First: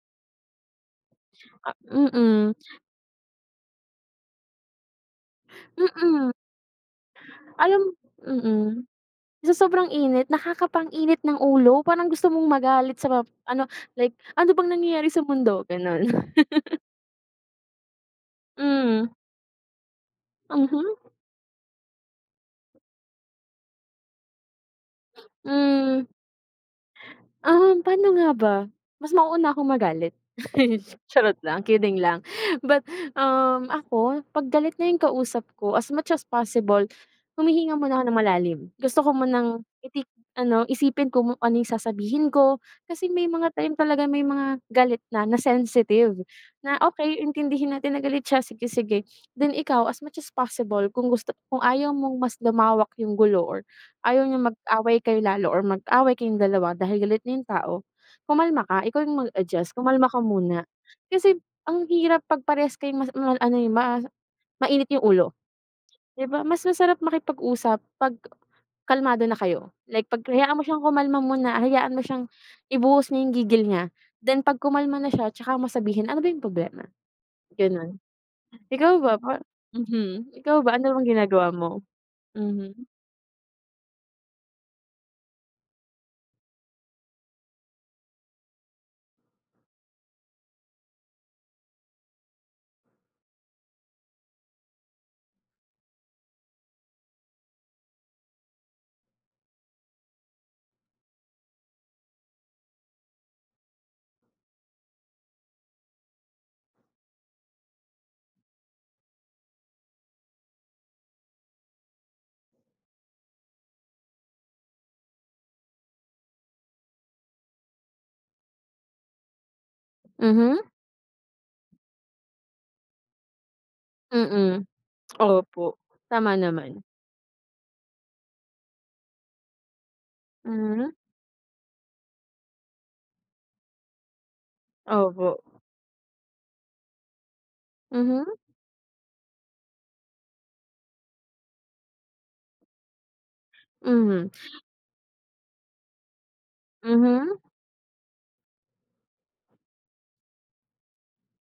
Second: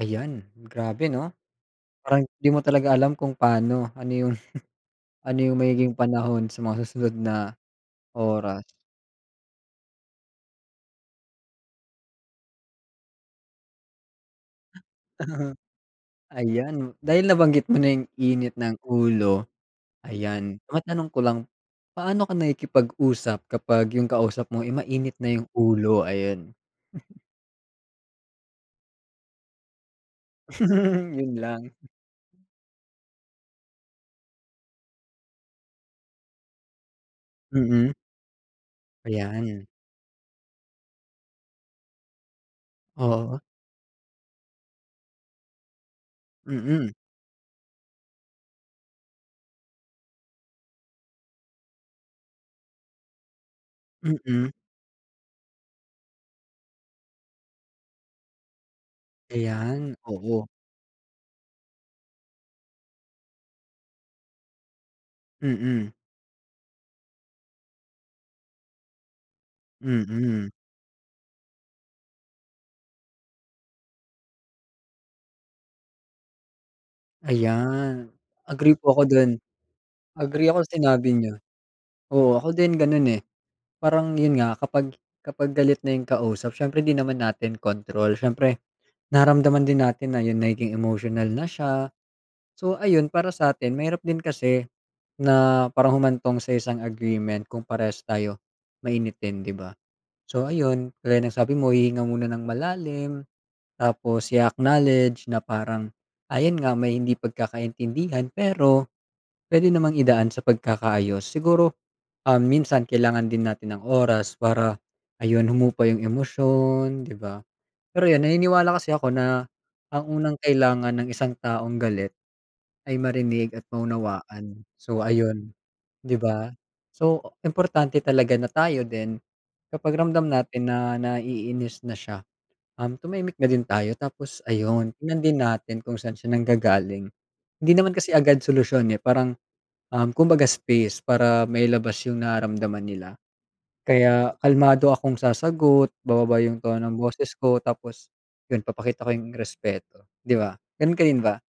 Ayan, grabe, no, Ah, parang di mm. mo talaga alam kung paano, ano yung, ano yung magiging Mm. panahon sa mga susunod na Alam, oras. mhm, sa sobrang init, nakakapang-init ng ulo, parang gusto mong magalit sa map ano, like ano bang nangyayari sa mundo? Ganon. Ayan, dahil nabanggit mo na yung init ng Mm. ulo, ayan. Mhm. Matanong ko lang, paano ka nakikipag-usap kapag yung kausap mo, eh, mainit na yung Mm. ulo? Ayan. Um, pano nga ba mas mauuna akong magalit. Charot Yun lang, lang. kidding lang, but hm, ako, pag galit na yung kausap ko, as much as possible, humihinga Mhm. muna ako nang malalim. Gusto ko munang Ayan. itik ano, isipin ko kung ano yung sasabihin ko, kasi may Oo. mga time talaga, may mga galit na, na-sensitive. Na Mm. okey, intindihin natin na galit siya, sige, sige. Then ikaw as much as possible kung gusto, kung ayaw mong mas lumawak yung gulo or ayaw niyang Mm. mag-away kayo lalo or mag-away kayong dalawa dahil galit na yung tao, kumalma ka, ikaw yung mag adjust Ayan, kumalma ka oo. muna. Kasi ang hirap pag parehas kayong mas mal ano eh, ma mainit yung ulo. Mm. Di ba, mas masarap makipag-usap 'pag kalmado na kayo. Like, 'pag Mm. hayaan mo siyang kumalma muna, hayaan mo siyang ibuhos niya yung gigil niya, then 'pag kumalma na siya tsaka mo sabihin, ano ba yung problema? Ganon. Ayan, agree po Ikaw ako ba dun. pa mhm. Agree Ikaw ako ba sa ano bang sinabi niyo. ginagawa mo? Oo, ako din Mhm. ganun, eh. Parang yun nga kapag, kapag galit na yung kausap, siyempre din naman natin control. Siyempre, nararamdaman din natin na yung nagiging emotional na siya. So, ayun, para sa atin, mahirap din kasi na parang humantong sa isang agreement kung parehas tayo mainitin, di ba? So ayun, gaya ng sabi mo, hihinga muna nang malalim, tapos i-acknowledge na parang ayun nga, may hindi pagkakaintindihan, pero puwede namang idaan sa pagkakaayos. Siguro, um, minsan kailangan din natin ang oras para ayun, humupa yung emosyon, di ba. Pero yun naniniwala kasi ako na ang unang Mhm. kailangan ng isang taong galit ay marinig at maunawaan. Mm, So ayun, opo, di tama ba? naman. So, importante talaga na tayo din, kapag ramdam natin Mhm. na naiinis na siya, um, tumahimik na din tayo. Tapos ayun, tignan din Opo. natin kung saan siya nanggagaling. Hindi naman kasi Mhm. agad solusyon, eh, parang, um, kumbaga space para mailabas yung nararamdaman nila. Mhm. Kaya kalmado akong sasagot, bababa yung tono ng boses Mhm. ko, tapos yun, ipapakita ko yung respeto. Di ba, ganun ka din ba?